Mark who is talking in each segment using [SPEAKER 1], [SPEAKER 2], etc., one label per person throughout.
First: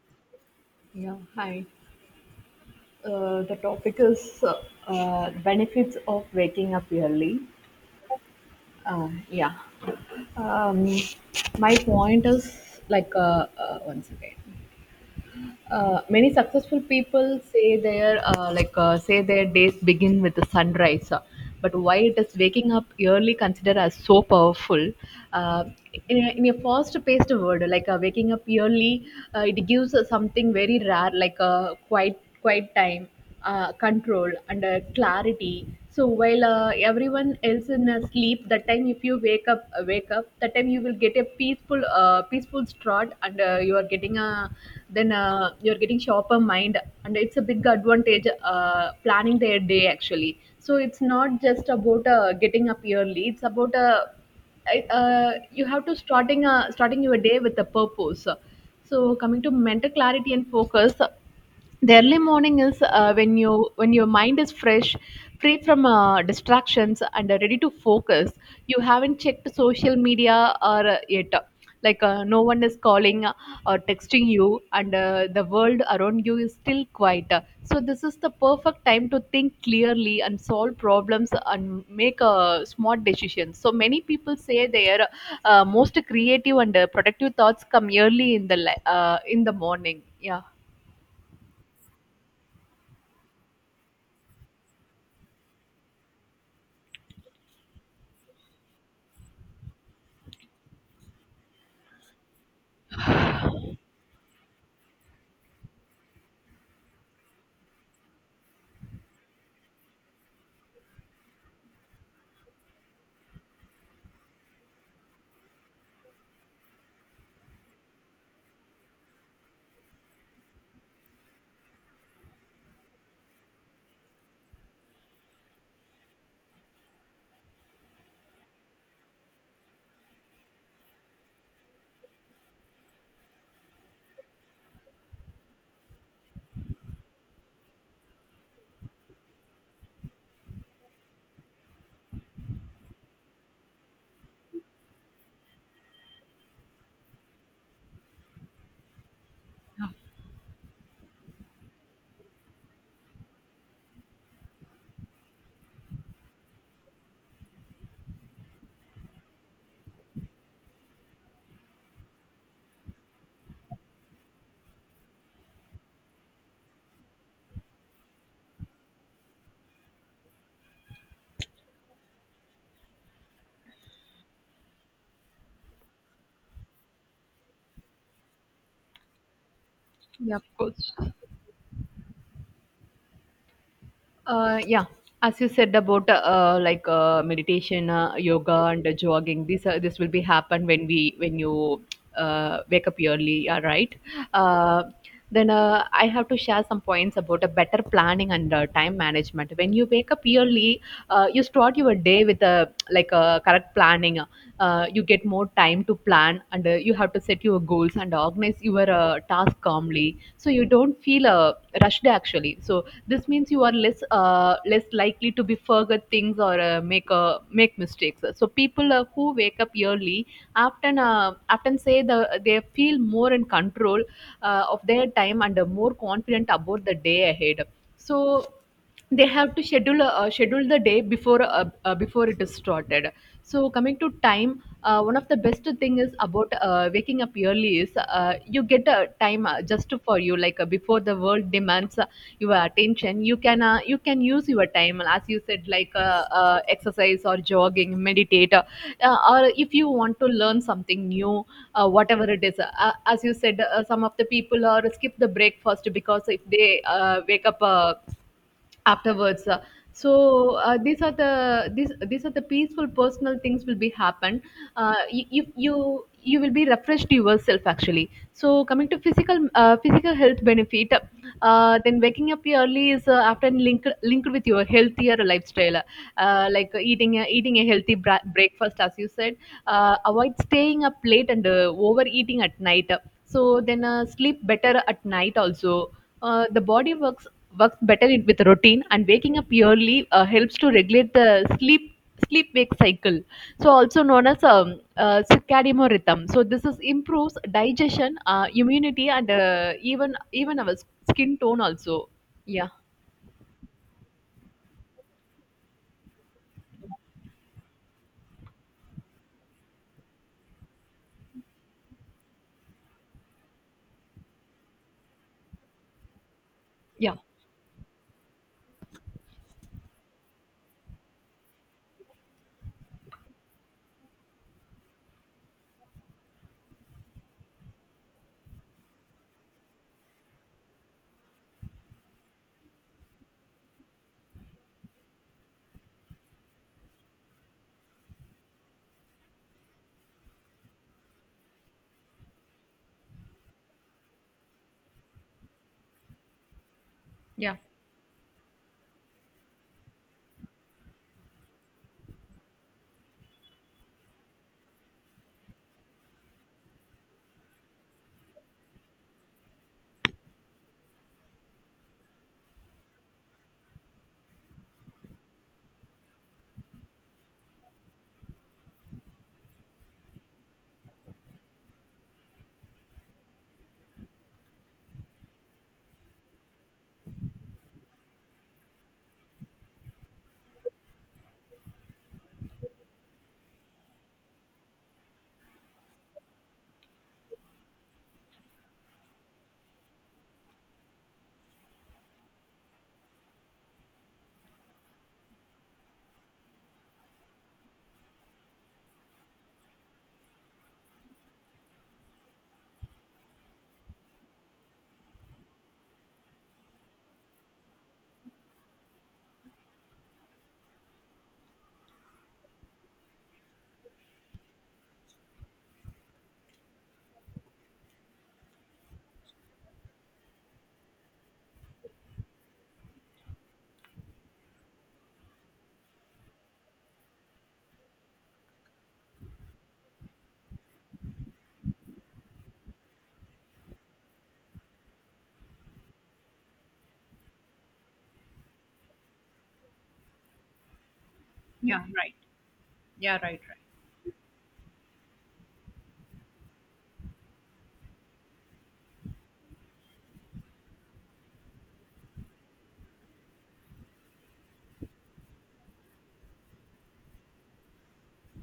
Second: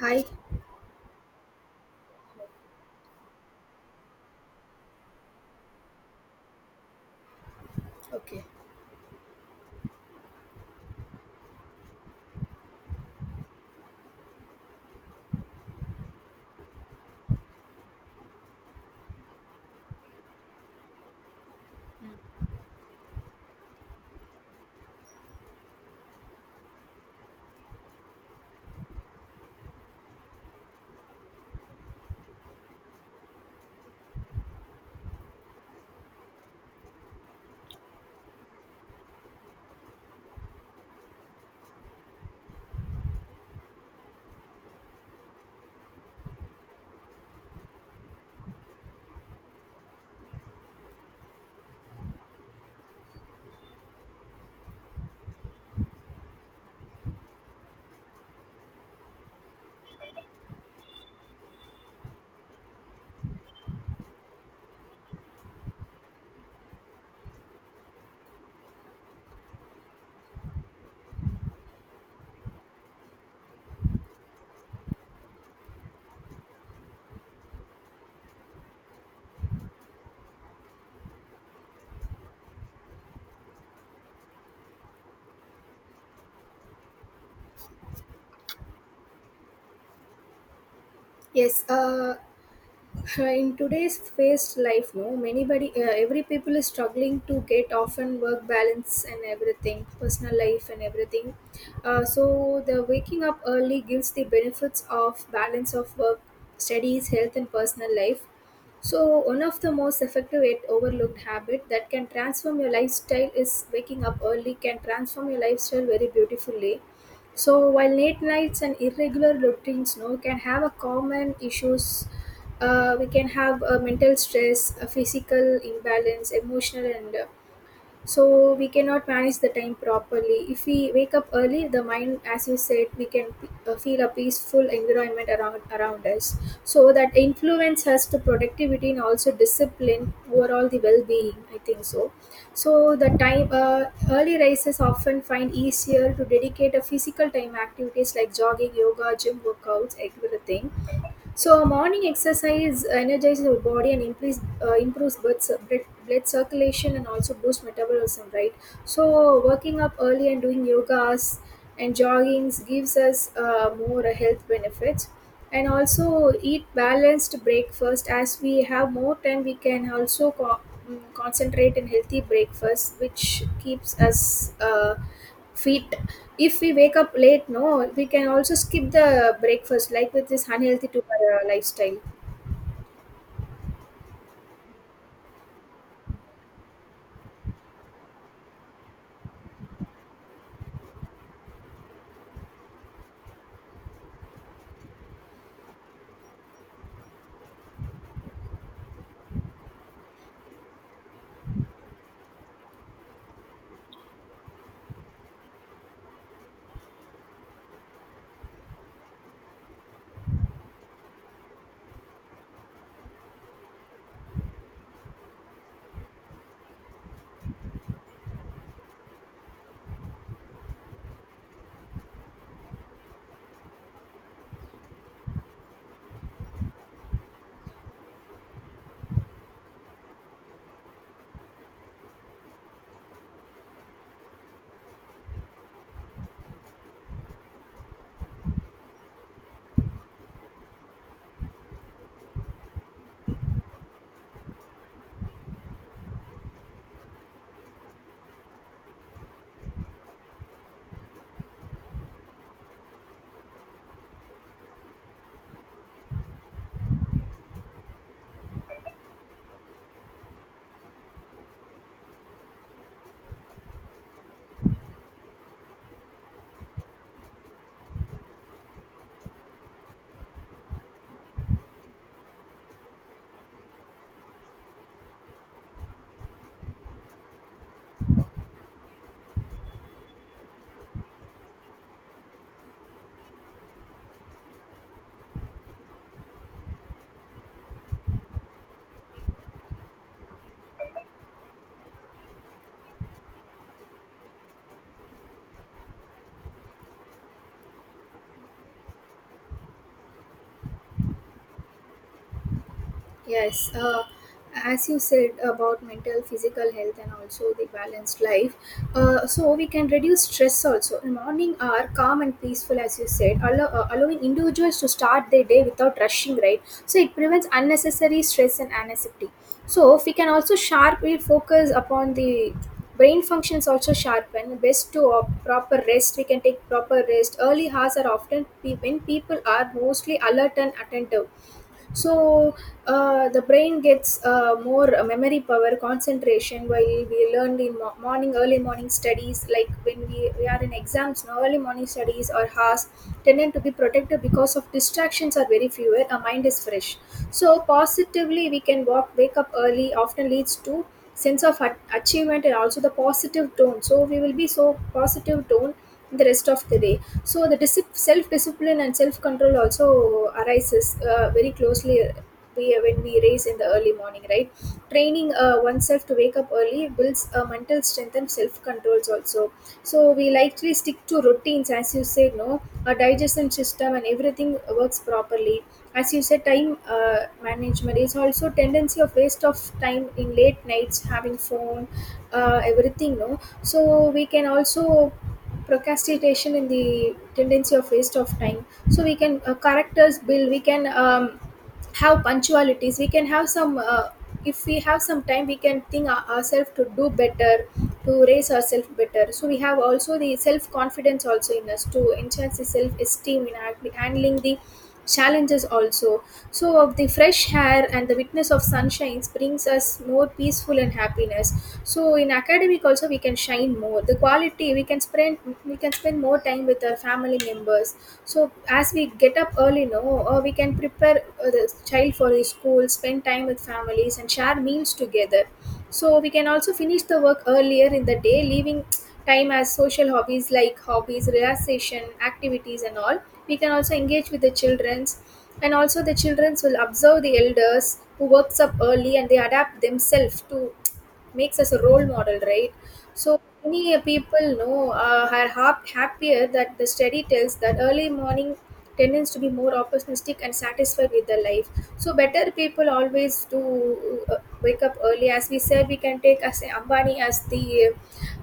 [SPEAKER 1] Hi.
[SPEAKER 2] Yeah, hi. The topic is benefits of waking up early.
[SPEAKER 1] Okay.
[SPEAKER 2] Yeah. Um, my point is like once again, many successful people say their like say their days begin with the sunrise. But why it is waking up early considered as so powerful? Uh, in a fast-paced world, waking up early, it gives us something very rare, like a quiet time, control and clarity. So while everyone else in sleep that time, if you wake up that time, you will get a peaceful start and you are getting a, then you're getting sharper mind and it's a big advantage planning their day, actually. So it's not just about getting up early, it's about you have to starting your day with a purpose. So coming to mental clarity and focus, the early morning is when your mind is fresh, free from distractions and are ready to focus. You haven't checked social media or yet, no one is calling or texting you, and the world around you is still quiet. So this is the perfect time to think clearly and solve problems and make smart decisions. So many people say their most creative and productive thoughts come early in in the morning. Yeah,
[SPEAKER 1] Yes. In today's fast life, no, many body, every people is struggling to get often work balance and everything, personal life and everything. So the waking up early gives the benefits of balance of work, studies, health, and personal life. So one of the most effective yet overlooked habit that can transform your lifestyle is waking up early can transform your lifestyle very beautifully. So while late nights and irregular routines no, can have a common issues, we can have mental stress, a physical imbalance, emotional and So we cannot manage the time properly. If we wake up early the mind, as you said, we can feel a peaceful environment around us, so that influence us to productivity and also discipline overall the well-being, I think so. So the time, early risers often find easier to dedicate a physical time activities like jogging, yoga, gym workouts, everything. So morning exercise energizes our body and improves, improves blood, blood blood circulation and also boosts metabolism, right? So working up early and doing yogas and joggings gives us more health benefits. And also eat balanced breakfast. As we have more time, we can also concentrate in healthy breakfast, which keeps us fit. If we wake up late no, we can also skip the breakfast, like with
[SPEAKER 2] yeah, of
[SPEAKER 1] this unhealthy
[SPEAKER 2] course.
[SPEAKER 1] to our lifestyle.
[SPEAKER 2] Yeah, as you said about meditation, yoga, and jogging, this will be happen when we when you wake up early, yeah, right? Uh, then I have to share some points about a better planning and time management. When you wake up early, you start your day with a like a correct planning. You get more time to plan, and you have to set your goals and organize your task calmly, so you don't feel rushed, actually. So this means you are less likely to be forget things or make mistakes. So people who wake up early often say they feel more in control of their time and more confident about the day ahead. So they have to schedule the day before it is started. So coming to time, one of the best thing is about waking up early is you get a time just for you, before the world demands your attention. You can you can use your time, as you said, exercise or jogging, meditate, or if you want to learn something new, whatever it is. As you said, some of the people are skip the breakfast because if they wake up afterwards. So these are the peaceful personal things will be happen. You will be refreshed yourself, actually. So coming to physical physical health benefit, then waking up early is often linked with your healthier lifestyle, like eating a healthy breakfast, as you said, avoid staying up late and overeating at night. So then sleep better at night also. The body works better with routine, and waking up early helps to regulate the sleep wake cycle, so also known as circadian rhythm. So this is improves digestion, immunity, and even even our skin tone also. Yeah,
[SPEAKER 1] Yes, as you said about mental, physical health, and also the balanced life, so we can reduce stress also. Morning are calm and peaceful, as you said, allow, allowing individuals to start their day without rushing, right? So
[SPEAKER 2] yeah,
[SPEAKER 1] it prevents unnecessary stress and anxiety. So we can also sharply focus upon the brain functions also sharpen. Best to proper rest, we can take proper rest. Early hours are often when people are mostly alert and attentive, so the brain gets more memory power concentration while we learned in morning, early morning studies, like when we are in exams now, early morning studies or has tended to be protected because of distractions are very fewer, our mind is fresh.
[SPEAKER 2] yeah.
[SPEAKER 1] So positively we can walk wake up early, often leads to sense of achievement and also the positive tone, so we will be so positive tone the rest of the day. So the disip self-discipline and self-control also arises very closely, when we raise in the early morning, right? Training oneself to wake up early builds mental strength and self-controls also, so we likely stick to routines. As you said no, our digestion system and everything works properly. As you said, time management is also tendency of waste of time in late nights having phone, everything no, so we can also procrastination and the tendency of waste of time. So we can characters build, we can have punctualities, we can have some if we have some time we can think ourselves to do better, to raise ourselves better. So we have also the self confidence also in us to enhance the self esteem in handling the challenges also. So of the fresh air and the witness of sunshine brings us more peaceful and happiness. So in academic also we can shine more the quality. We can spend more time with our family members. So as we get up early no, we can prepare the child for his school, spend time with families and share meals together. So we can also finish the work earlier in the day, leaving time as social hobbies like hobbies, relaxation activities and all. We can also engage with the children's, and also the children's will observe the elders who works up early and they adapt themselves to makes us
[SPEAKER 2] Yeah,
[SPEAKER 1] a role
[SPEAKER 2] right.
[SPEAKER 1] model, right? So many people know are happier, that the study tells that early morning tendence to be more opportunistic and satisfied with their life. So better people always do wake up early. As we said, we can take as Ambani as the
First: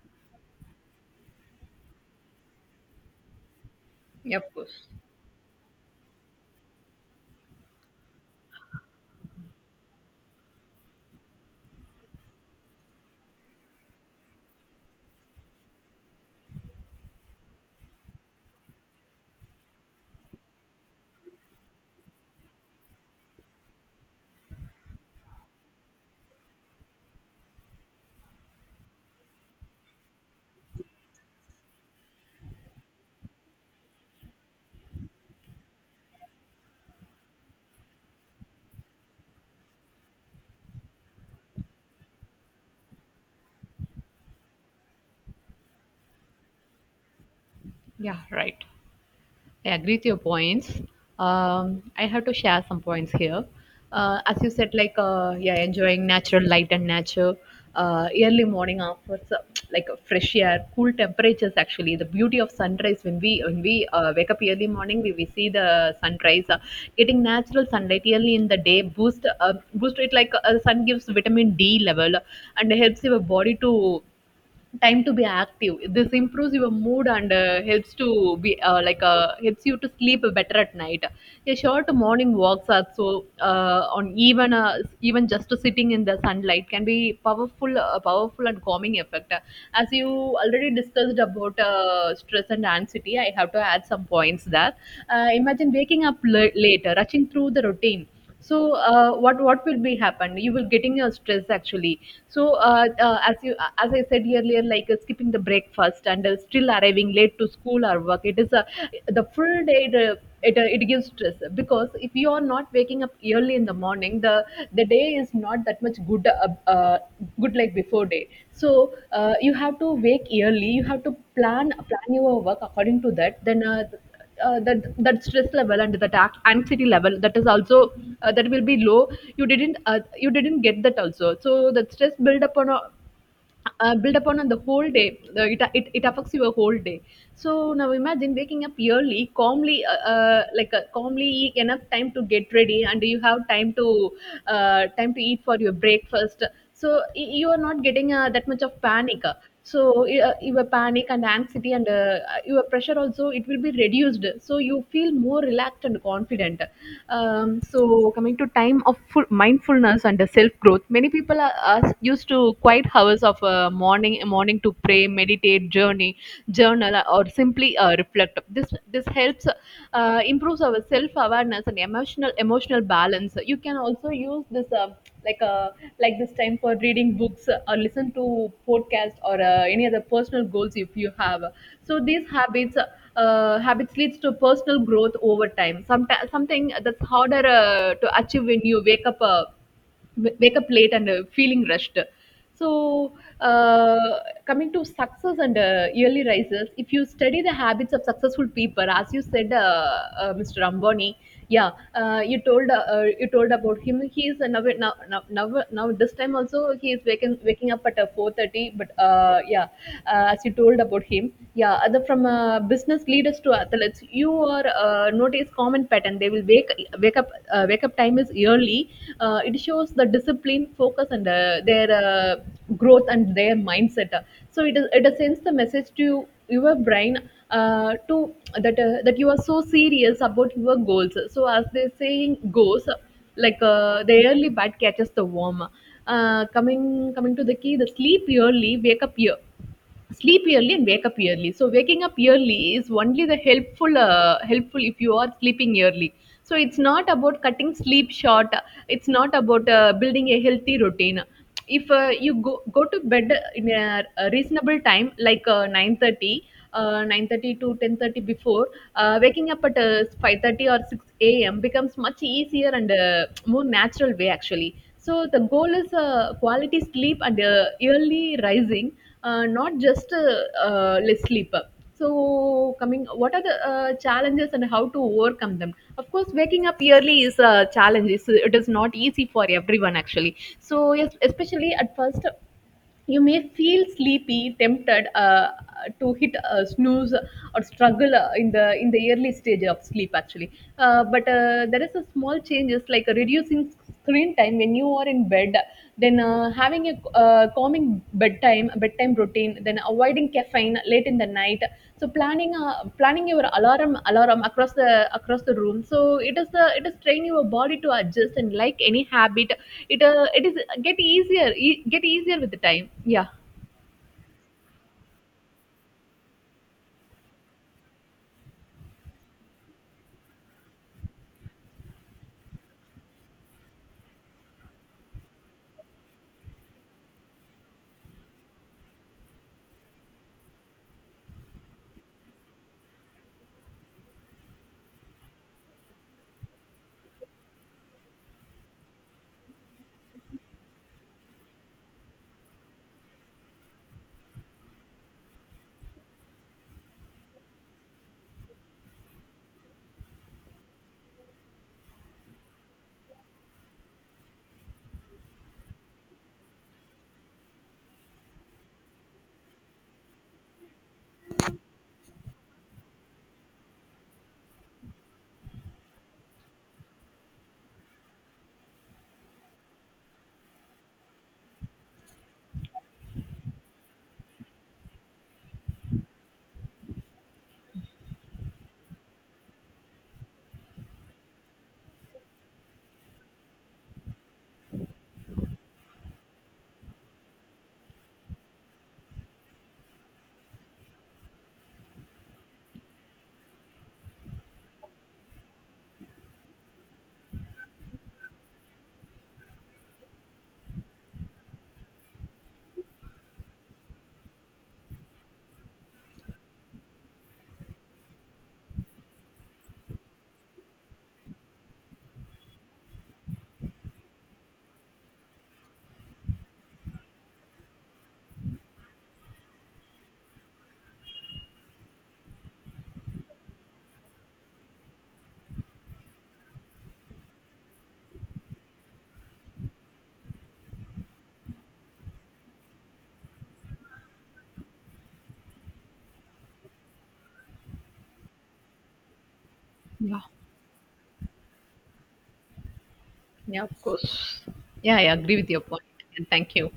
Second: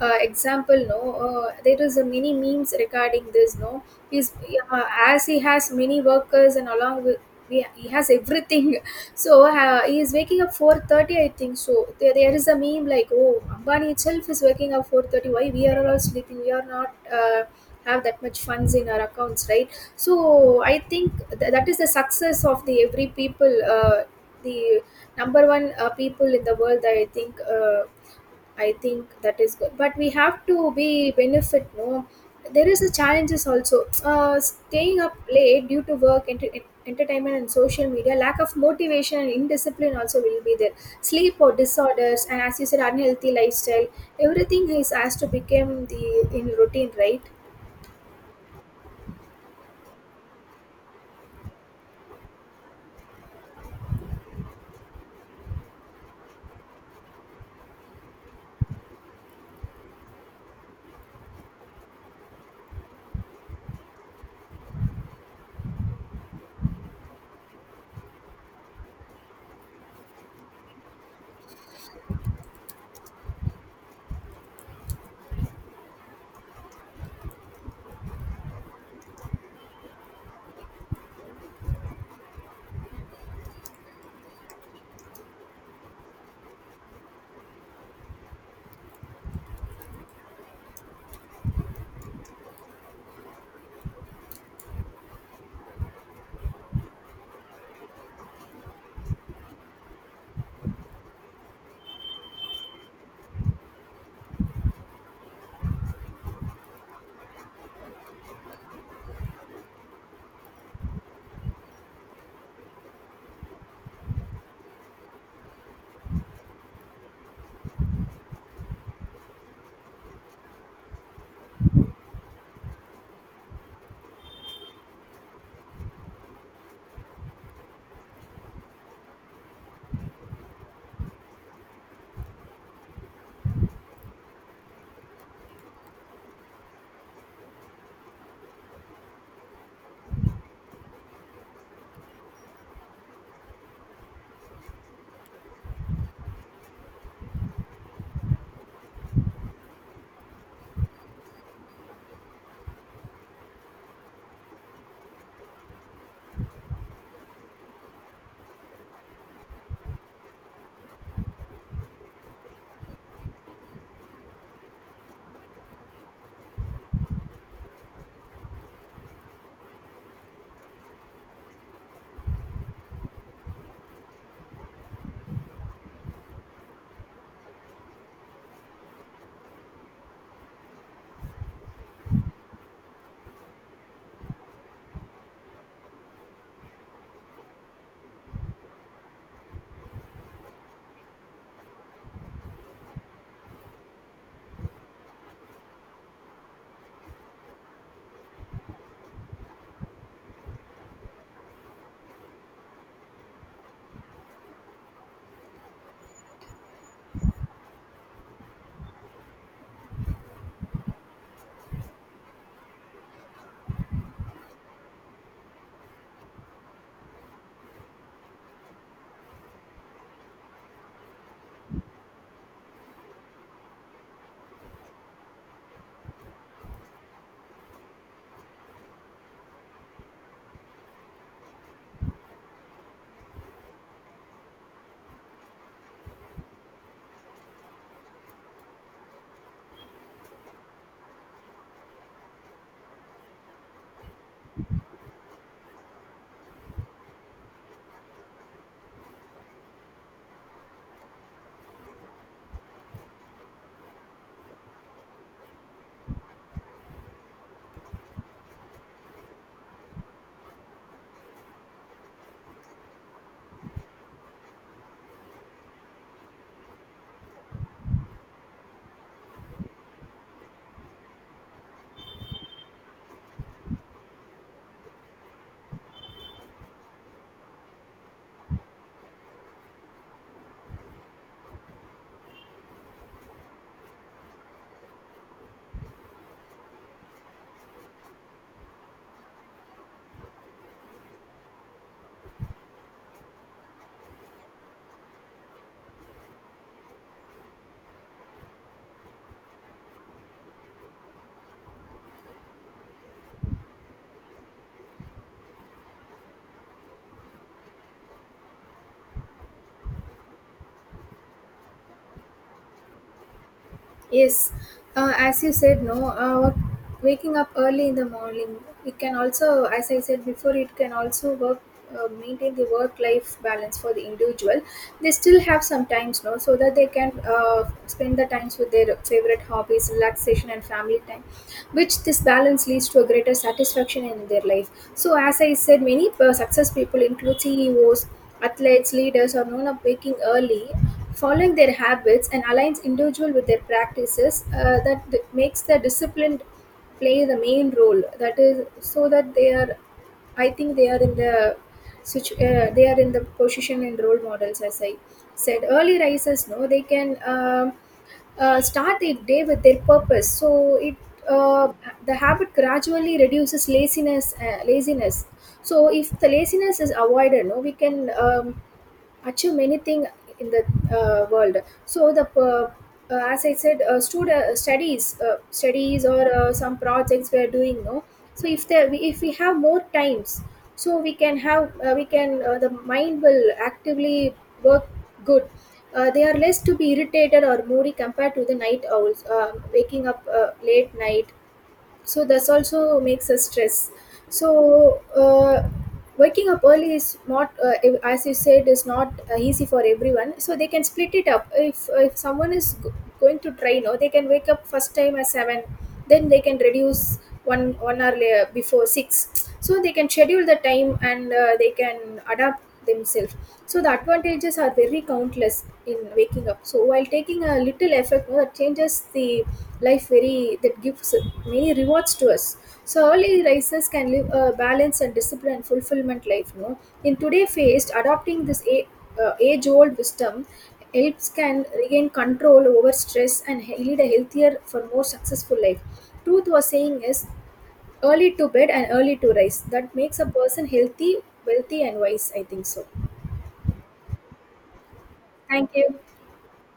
[SPEAKER 1] example. No, there is a many memes regarding this. No, he's
[SPEAKER 2] Yeah, of course.
[SPEAKER 1] as he has many workers and along with. He has everything. So he is waking up 4:30, I think. So there is a meme like, oh, Ambani itself is waking up 4:30. Why we are all sleeping? We are not. Have that much funds in our accounts, right? So I think that is the success of the every people, the number one people in the world, I think. I think that is good. But we have to be benefit. No, there is a challenges also. Staying up late due to work, entertainment, and social media, lack of motivation and indiscipline also will be there. Sleep or disorders, and as you said, unhealthy lifestyle. Everything is has to become the in routine, right?
[SPEAKER 2] Yeah, right, I agree with your points. I have to share some points here. As you said, yeah, enjoying natural light and nature, early morning offers like a fresh air, cool temperatures. Actually, the beauty of sunrise when we wake up early morning, we see the sunrise. Getting natural sunlight early in the day boost it, sun gives vitamin D level and helps your body to time to be active. This improves your mood and helps to be helps you to sleep better at night. A short morning walks are so on even even just sitting in the sunlight can be powerful and calming effect. As you already discussed about stress and anxiety, I have to add some points there. Imagine waking up late, rushing through the routine. So what will be happen, you will getting your stress, actually. so uh, uh, as you as I said earlier, skipping the breakfast and still arriving late to school or work, it is a the full day it gives stress. Because if you are not waking up early in the morning, the day is not that much good, uh, good like before day. So you have to wake early, you have to plan your work according to that. Then that that stress level and that anxiety level, that is also that will be low. You didn't you didn't get that also, so that stress build upon a, build upon on the whole day. It affects your whole day. So now imagine waking up early calmly, calmly, enough time to get ready and you have time to time to eat for your breakfast. So you are not getting that much of panic. So your panic and anxiety and your pressure also, it will be reduced. So you feel more relaxed and confident. So coming to time of full mindfulness and self growth, many people are used to quiet hours of morning morning to pray, meditate, journey, journal, or simply reflect. This helps improves our self awareness and emotional balance. You can also use this like uh, this time for reading books, or listen to podcast, or any other personal goals if you have. So these habits habits leads to personal growth over time. Sometimes something that's harder to achieve when you wake up wake up late and feeling rushed. So, uh, coming to success and yearly rises, if you study the habits of successful people, as you said, Mr. Ambani, yeah, you told about him. He is now this time also he is waking up at 4:30. But Yeah, as you told about him, yeah, other from business leaders to athletes, you are notice common consistent pattern. They will wake up time is yearly. It shows the discipline, focus, and their growth and their mindset. So it sends the message to your brain to that that you are so serious about your goals. So as the saying goes, the early bad catches the worm. Uh, coming coming to the key, the sleep early and wake up early. So waking up early is only the helpful helpful if you are sleeping early. So it's not about cutting sleep short, it's not about building a healthy routine. If you go to bed in a reasonable time, 9:30 9:30 to 10:30, before waking up at 5:30 or 6 a.m. becomes much easier and more natural way, actually. So the goal is quality sleep and early rising, not just less sleep. So coming, what are the challenges and how to overcome them? Of course, waking up early is a challenge. It is not easy for everyone, actually. So yes, especially at first you may feel sleepy, tempted to hit a snooze, or struggle in the early stage of sleep, actually. But there is a small changes like reducing screen time when you are in bed, then having a calming bedtime routine, then avoiding caffeine late in the night. So planning planning your alarm across the room. So it is the it is train your body to adjust, and like any habit, it it is get easier, get easier with the time. Yeah,
[SPEAKER 1] Yes, as you said, no, waking up early in the morning, it can also, as I said before, it can also work. Maintain the work-life balance for the individual. They still have some times, no, so that they can spend the times with their favorite hobbies, relaxation, and family time, which this balance leads to a greater satisfaction in their life. So, as I said, many success people include CEOs, athletes, leaders, are known of waking early, following their habits and aligns individual with their practices that makes the disciplined play the main role. That is so that they are, I think they are in the they are in the position and role models. As I said, early risers no, they can start their day with their purpose. So it uh, the habit gradually reduces laziness. Laziness. So if the laziness is avoided, no, we can achieve many things in the world. So the as I said, studies, studies or some projects we are doing. No, so if there, if we have more times, so we can have we can the mind will actively work good. They are less to be irritated or moody compared to the night owls, waking up late night, so that's also makes us stress. So waking up early is not as you said is not easy for everyone, so they can split it up. If someone is going to train, or they can wake up first time at 7, then they can reduce one hour later before 6. So they can schedule the time and they can adapt themselves. So the advantages are very countless in waking up. So while taking a little effort, you know, that changes the life very that gives many rewards to us. So early risers can live a balanced and disciplined and fulfillment life. You know, in today's phase, adopting this age-old wisdom helps can regain control over stress and lead a healthier for more successful life. Truth was saying is early to bed and early to rise. That makes
[SPEAKER 2] yeah,
[SPEAKER 1] a person healthy, wealthy, and wise. I think so.
[SPEAKER 2] yeah, of course. Yeah, I agree with your
[SPEAKER 1] Thank
[SPEAKER 2] point,
[SPEAKER 1] you.
[SPEAKER 2] and thank you.